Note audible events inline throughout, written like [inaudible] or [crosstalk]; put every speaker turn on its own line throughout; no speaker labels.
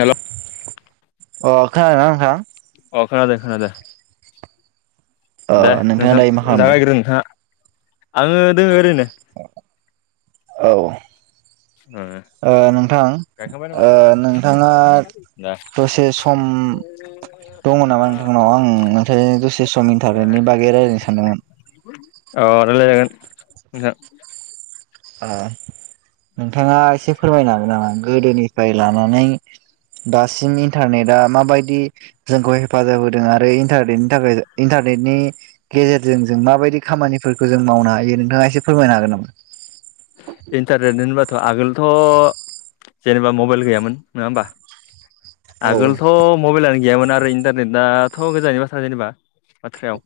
हेल'
अ खोनादोंना नोंथां
अ खोनादों खोनादों दे
ओ नोंथाङा
नोंथां
दायो मा खालामदों
जागायग्रो नोंथाङा आङो दोङ ओरैनो
औ
ओ
ओ नोंथां
गायखांबाय नामा
ओ नोंथाङा
दे
दसे सम दङ नामा नोंथांनाव आं नोंथ दसे समनि थाखायनि बागै रायज्लायनो सानदोंमोन
अ रायलायजागोन नोंथां
ओ नोंथाङा एसे फोरमायनो हागोन नामा गोदोनिफ्राय लानानै दासिम इन्टारनेटआ माबायदि जोंखौ हेफाजाब होदों आरो इन्टारनेटनि थाखाय इन्टारनेटनि गेजेरजों जों माबायदि खामानिफोरखौ जों मावनो हायो नोंथाङा एसे फोरमायनो हागोन नामा
इन्टारनेट होनबाथ' आगोलथ' जेनेबा मबाइल गैयामोन नङा होमबा
औ
आगोलथ' मबाइलानो गैयामोन आरो इन्टारनेटआथ' गोजाननि बाथ्रा जेनेबा बाथ्रायाव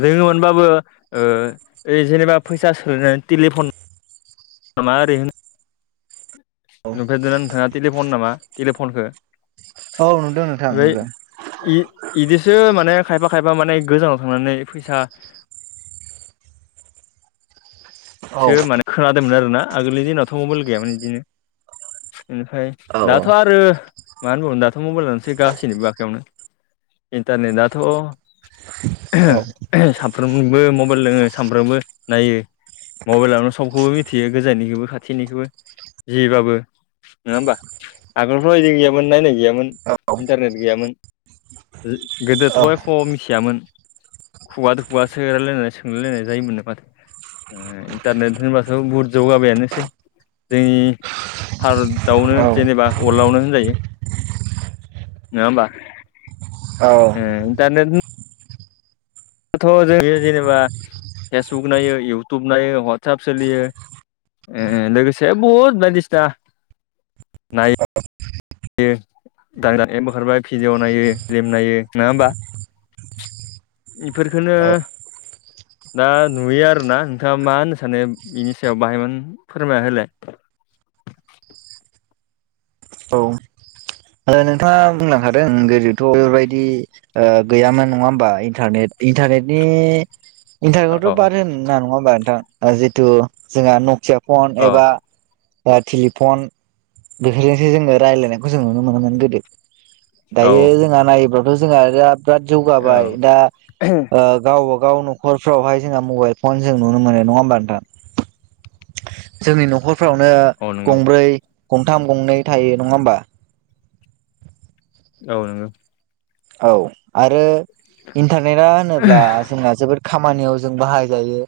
ओ जोङो होनबाबो ओ ओइ जेनेबा फैसा सोलना टेलिफन नामा ओरै होन नुफेरदोंना नोंथाङा टेलिफन नामा टेलिफनखौ
औ नुदों नोंथां नुदो।
इ-इदिसो माने खायफा खायफा माने गोजानाव थांनानै फैसा
औ
सो माने खोनादोंमोन आरोना आगोलनि दिनावथ' मबाइल गैयामोन बिदिनो इनिफ्राय
औ
दाथ' आरो मानो होनबावनो दाथ' मबाइलानोसै गासैनिबो बाख्रियावनो इन्टारनेटआथ'
औ
साफ्रोमबो मबाइल दोङो साफ्रोमबो नायो मबेलावनो सब समखोबो मिथियो गोजाननिखोबो खाथिनिखोबो जिबाबो नोङा ओमबा आगोलावफ्राव बिदि गैयामोन नायनाय गैयामोन।
औ
इन्टारनेट गैयामोन
औ
गोदोथ' एख' मिथियामोन। खुगादो खुगासो रायलायनानै सोंलायलायनाय जायोमोननो माथो। इन्टारनेट होनबाथ' बहुद जौगाबायानोसै जोंनि भारतआवनो जेनेबा वार्लडआवनो होनजायो नोङा ओमबा?
औ
ए इन्टारनेटनि दाथ' जोंङो जेनेबा फेसबुक नायो इउटुब नायो हाटसाप सोलियो ओ लोगोसे बहुद बायदिसिना, नाय दाग्रा एप ओंखारबाय भिडिअ नायो फ्लिम नायो नाङा ओमबा? इफोरफोरखोनो दा नुयो आरोना नोंथाङा मा होननो सानो बिनि सायाव बाहायमोन फोरमायना होलाय
नोंथाङा बुंलांखादों गोदोथ' बेफोरबायदि ओ गैयामोन नङा ओमबा इन्टारनेट इन्टारनेटनि इन्टारेखौथ'
अ
बाद होन ना नङा होमबा नोंथां जिथु जोंहा नकिया फन
अ
एबा टेलिफन बेफोरजोंसो जोङो रायजलायनायखौ जों नुनो मोन गोदो
औ
दायो जोंहा नायोबथ' जोंहा दा बिराद
औ
जौगाबाय दा ओ गावबा गाव नखरफ्रावहाय जोंङा मबाइल फन जों नुनो मोननाय नङा ओमबा नोंथां। जोंनि न'खरफ्रावनो
औ नंगौ
गंब्रै गंथाम गंनै थायो नङा ओमबा
औ नोंगो
औ आरो इन्टारनेटआ होनोब्ला जोंना जोबोद खामानियाव जों बाहायजायो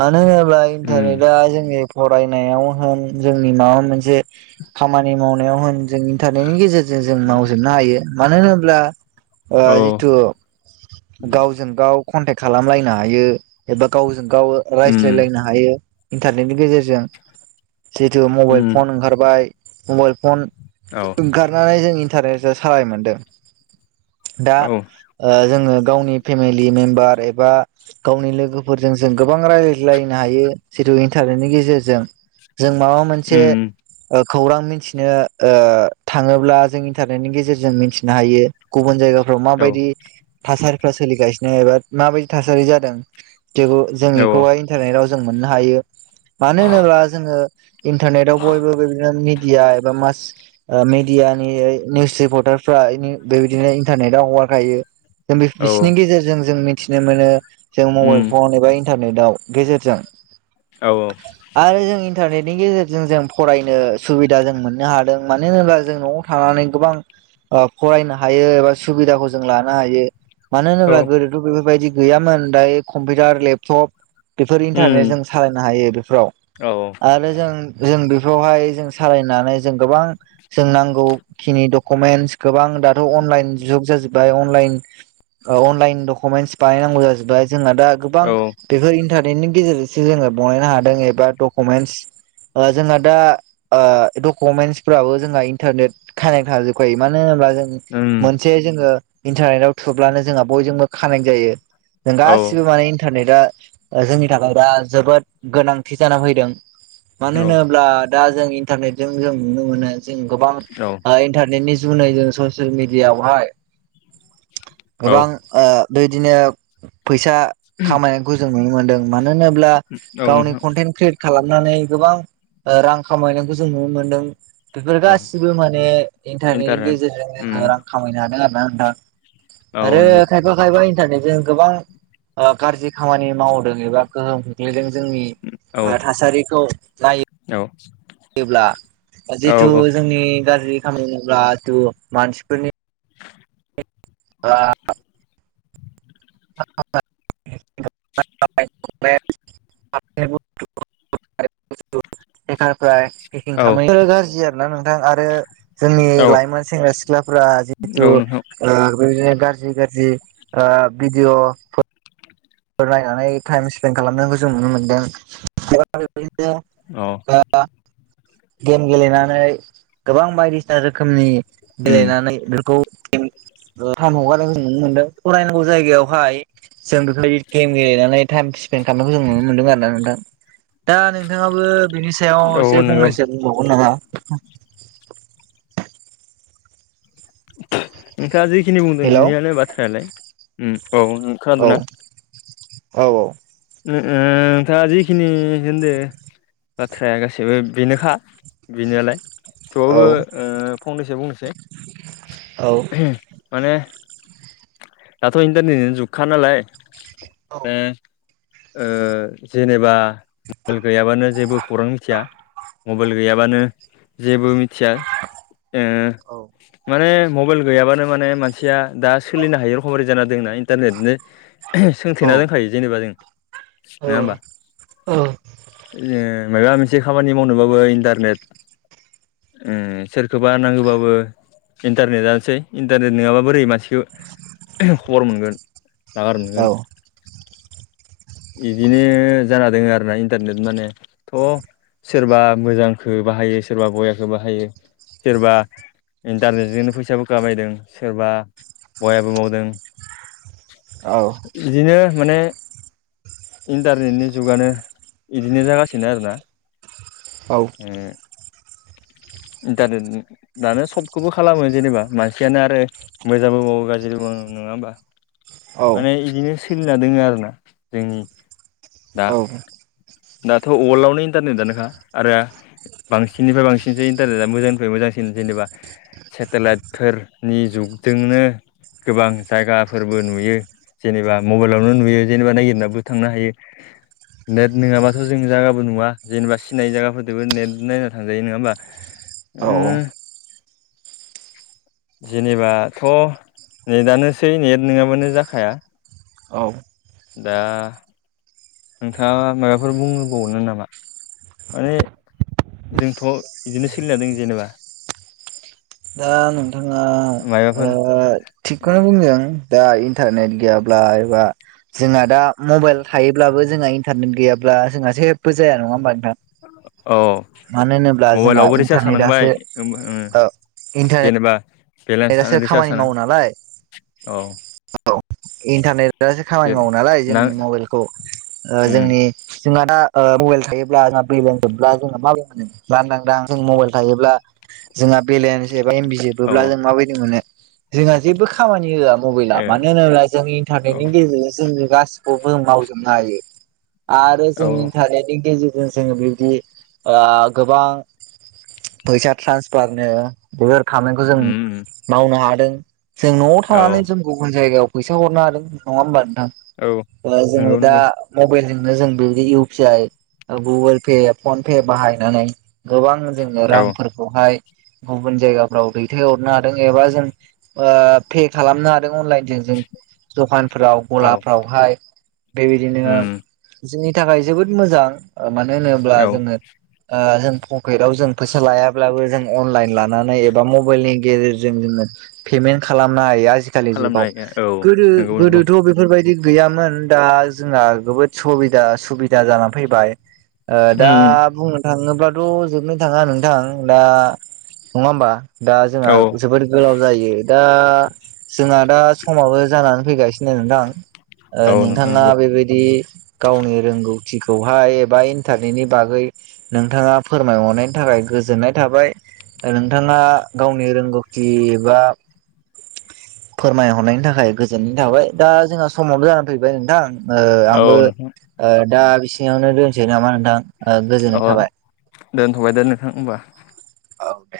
मानो होनोब्ला
उम
इन्टारनेटआ जोंनि फरायनायाव होन जोंनि माबा मोनसे खामानि मावनायाव होन जोंनि इन्टारनेटनि गेजेरजों जों मावजोबनो हायो मानो होनोब्ला ओ
औ
जितु गावजों गाव कन्टेक्ट खालामलायनो हायो एबा गावजों गाव
उम
रायज्लायलायनो हा हायो इन्टारनेटनि गेजेरजों जिहेतु मबाइल
उम
फन ओंखारबाय मबाइल फन
औ
ओंखारनानै जों इन्टारनेटजों सालाय मोनदों दा
औ
ओ जोङो गावनि फेमिलि मेम्बार एबा गावनि लोगोफोरजों जों गोबां रायलायलायनो हायो जितु इन्टारनेटनि गेजेरजों जों माबा मोनसे
उम
खौरां मिथिनो ओ थाङोब्ला जों इन्टारनेटनि गेजेरजों मिथिनो हायो। गुबुन जायगाफ्राव
औ
माबायदि थासारिफ्रा सोलिगासिनो एबा माबायदि थासारि जादों जों बेखौहाय
औ
इन्टारनेटआव जों मोननो हायो मानो होनोबा जोङो इन्टारनेटआव बयबो बेबादिनो मिडिया एबा मास मिडियानि निउस रिपर्टारफ्रा बेबायदिनो इन्टारनेटाव हगारखायो जों बिसोरनि गेजेरजों जों मिथिनो मोनो जों
उम
मबाइल फन एबा इन्टारनेटाव गेजेरजों
औ औ
आरो जों इन्टारनेटनि गेजेरजों जों फरायनो सुबिदा जों मोननो हादों। मानो होनोब्ला जों न'आव थानानै गोबां ओ फरायनो हायो एबा सुबिदाखौ जों लानो हायो मानो
औ
होनोब्ला गोदो बेफोरबायदि गैयामोन दायो कम्पिउटार लेपटप बेफोरनि
उम
थाखायनो जों सालायनो हायो बेफोराव।
औ।
आरो जों जों बेफोरावहाय जों सालायनानै जों गोबां जों नांगौखिनि डकुमेन्स गोबां दाथ' अनलाइन जुग जाजोब्बाय अनलाइन अनलाइन डकुमेन्टस बानायनांगौ जाजोबबाय जोंना दा
औ
गोबां बेफोर इन्टारनेटनि गेजेरजोंसो जोङो बनायनो हादों एबा डकुमेन्टस जोंहा दा डकुमेन्टसफोराबो जोंहा इन्टारनेट कानेक्ट थाजोबखायो। मानो होनोब्ला जों
ओं।
मोनसे जोङो इन्टारनेटाव थुब्लानो जोंहा बयजोंबो कानेक्ट जायो। जों
औ
गासिबो माने इन्टारनेटआ जोंनि थाखाय दा जोबोद गोनांथि जाना फैदों, मानो
औ
होनोब्ला? दा जों इन्टारनेट जों जों नुनो मोनो जों गोबां
औ
इन्टारनेटनि जुनै जों ससियेल मिडियावहाय गोबां
औ
बेदिनो फैसा खामायनायखौ जों नुनो मोनदों मानो होनोब्ला गावनि
नोंथां
कन्टेन्ट क्रियेट खालामनानै गोबां रां खामायनायखौ जों नुनो मोनदों। बेफोर
औ
गासिबो माने नि
इन्टारनेट
गेजेरजों जोङो
उम
रां खामायनो हादों आरो ना नोंथां,
औ
आरो
नंगौ
खायफा खायफा इन्टारनेट जों गोबां गाज्रि खामानि मावदों एबा गोहोम खोख्लैदों जोंनि
औ
थासारिखौ नाय
औ।
योब्ला जिथु
औ
जोंनि गाज्रि खामानि [unintelligible] मानसिफोरनि ओ [unintelligible] [unintelligible] गाज्रि
औ
आरोना नोंथां आरो जोंनि
औ
लाइमोन सेंग्रा सिख्लाफोरा जिहेतु
नोंथां
ओ बेदिनो गाज्रि गाज्रि भिडिअ फोर नायनानै टाइम स्पेन्ड खालामनायखौ जों नुनो मोन्दों एबा बेबायदिनो
औ।
ओ। गेम गेलेनानै गोबां बायदिसिना रोखोमनि
उम
गेलेनानै बेखौ [unintelligible] टाइम हगारनाय जों नुनो मोनदों फरायनांगौ जायगायावहाय जों बेफोरबायदि गेम गेलेनानै टाइम स्पेन्ड खालामनायखौ जों नुनो मोन्दों आरोना नोंथां। दा नोंथाङाबो बिनि सायाव
औ
एसे
नंगौ
फंनैसो बुंबावगोन नामा?
नोंथाङा जिखिनि बुंदों
हेलौ
बेनियानो बाथ्रायालाय औ खोनादों ना?
औ औ।
ओ ओम नोंथाङा जिखिनि होनदों बाथ्राया गासैबो बेनोखा बेनोलाय थेवबाबो
औ
ओ फंनैसो बुंनोसै।
औ
माने दाथ' इन्टारनेटनि जुगखा नालाय ओ ओ जेनेबा मबल गैयाबानो जेबो खौरां मिथिया। मबाइल गैयाबानो जेबो मिथिया ओ माने मबाइल गैयाबानो माने मानसिया दा सोलिनो हायो रखमै जाना दंना इन्टारनेटनो
औ
सोंथेना दोनखायो जेनेबा जों नङा होमबा?
औ
ओ माबा मोनसे खामानि मावनोबाबो इन्टारनेट ओम सोरखौबा नांगौबाबो इन्टारनेटानोसै इन्टारनेट नङाबा बोरै मानसिखौ खबर मोनगोन। नागार मोनगोन बिदिनो जाना दोङो आरोना इन्टारनेट माने। थ' सोरबा मोजांखौ बाहायो सोरबा बयाखौ बाहायो सोरबा इन्टारनेटजोंनो फैसाबो खामायदों सोरबा बयाबो मावदों।
औ।
बिदिनो माने इन्टारनेटनि जुगानो इदिनो जागासिनो आरोना।
औ।
इन्टारनेटनि दानो सबखौबो खालामो जेनेबा मानसियानो आरो मोजांबो मावो गाज्रिबो मावो नङा होमबा?
औ
माने इदिनो सोलिना दोङो आरोना जोंनि दा।
औ
दाथ' वर्ल्डआवनो इन्टारनेटआनोखा। आरो बांसिननिफ्राय बांसिनसो इन्टारनेटआ मोजांनिफ्राय मोजांसिन जेनेबा सेटेलाइटफोरनि जुगजोंनो गोबां जायगाफोरबो नुयो। जेनेबा मबाइलावनो नुयो जेनेबा नायगिरनाबो थांनो हायो। नेट नङाबाथ' जों जायगाबो नुआ जेनेबा सि सिनायि जायगाफोरदोबो नेट नायना थांजायो नङा होमबा?
औ [unintelligible]
जेनेबाथ' नेटआनोसै नेट नङाबानो जाखाया।
औ।
दा नोंथाङा माबाफोर बुंबावनो नामा? माने जोंथ' इदिनो सोलिना दों जेनेबा।
दा नोंथाङा ओ
माबाफोर
थिगखौनो बुंदों दा इन्टारनेट गैयाब्ला एबा जोंना दा मबाइल थायोब्लाबो जोंहा इन्टारनेट गैयाब्ला जोंहा जेबो जाया नङा होमबा नोंथां?
औ
मानो होनोब्ला जोंहा
मबाइलावबो रिसार्ज थानांबाय
इन्टारनेटआसो ओ इन्टारनेट
जेनेबा बेलेन्स थानो रिसार्ज थानो औ।
इन्टारनेटासो खामानि
जेरै
मावो नालाय
ना
जोंनि मबाइलखौ ओ जोंनि जोंहा दा ओ मबाइल थायोब्ला जोंहा बेलेन्स जोबब्ला जोंहा माबोरै मोनो लानदांदां जों मबाइल थायोब्ला जोंहा बेलेन्स एबा एम बि
औ
जोबोब्ला जों माबायदि मोनो जोंहा जेबो खामानि होआ। मबाइला
ए
मानो होनोब्ला जों
औ
इन्टारनेटनि गेजेरजों जों गासिखौबो मावजोबनो हायो। आरो
औ
जों इन्टारनेटनि गेजेरजों जोङो बेबायदि ओ गोबां फैसा ट्रान्सफारनो बेफोर खामानिखौ जों मावनो हादों जों न'आव
औ
थानानै जों गुबुन जायगायाव फैसा हरनो हादों नङा होमबा नोंथां?
औ
बा जोङो
नंगौ
दा
नंगौ
मबाइलजोंनो जों बेबायदि U P I Google Pay phone Pay बाहायनानै गोबां जोंनो रांफोरखौहाय गुबुन जायगाफ्राव दैथायहरनो हा जों एबा जों ओ पे खालामनो हादों अनलाइनजों। जों दखानफ्राव
औ
गलाफ्रावहाय। बेबायदिनो जोंनि थाखाय जोबोद मोजां मानो होनोब्ला
औ
जोङो ओ जों फ केटआव जों फैसा लायाब्लाबो जों अनलाइन लानानै एबा मबाइलनि गेजेर जों जोङो फेमेन्ट खालामनो हायो‌ आजि खालि
खालामनो
जुगाव।
हायो औ
गोदो
नंगौ नंगौ
गोदोथ' बे फोरबायदि गैयामोन दा जोंहा जोबोद सबिदा सुबिदा जानानै फैबाय। ओ दा
उम
बुंनो थाङोब्लाथ' जोबनो थाङा नोंथां दा नङा होमबा? दा जोंहा
औ
जोबोद गोलाव जायो दा जोंहा दा समाबो जानानै फैगासिनो नोंथां।
औ नोंथां
नोंथाङा
नंगौ
बेबायदि गावनि रोंगौथिखौहाय एबा इन्टारनेटनि बागै नोंथाङा फोरमायहरनायनि थाखाय गोजोननाय थाबाय। नोंथाङा गावनि रोंगौ बिबा फोरमायहरनायनि थाखाय गोजोननाय थाबाय दा जोंहा समाबो जानानै फैबाय नोंथां। ओ आंबो
औ नोंथां
ओ दा बिसिङावनो दोनसै नामा नोंथां ओ गोजोननाय थाबाय।
दोन्थ'बाय दे नोंथां होमबा।
औ दे।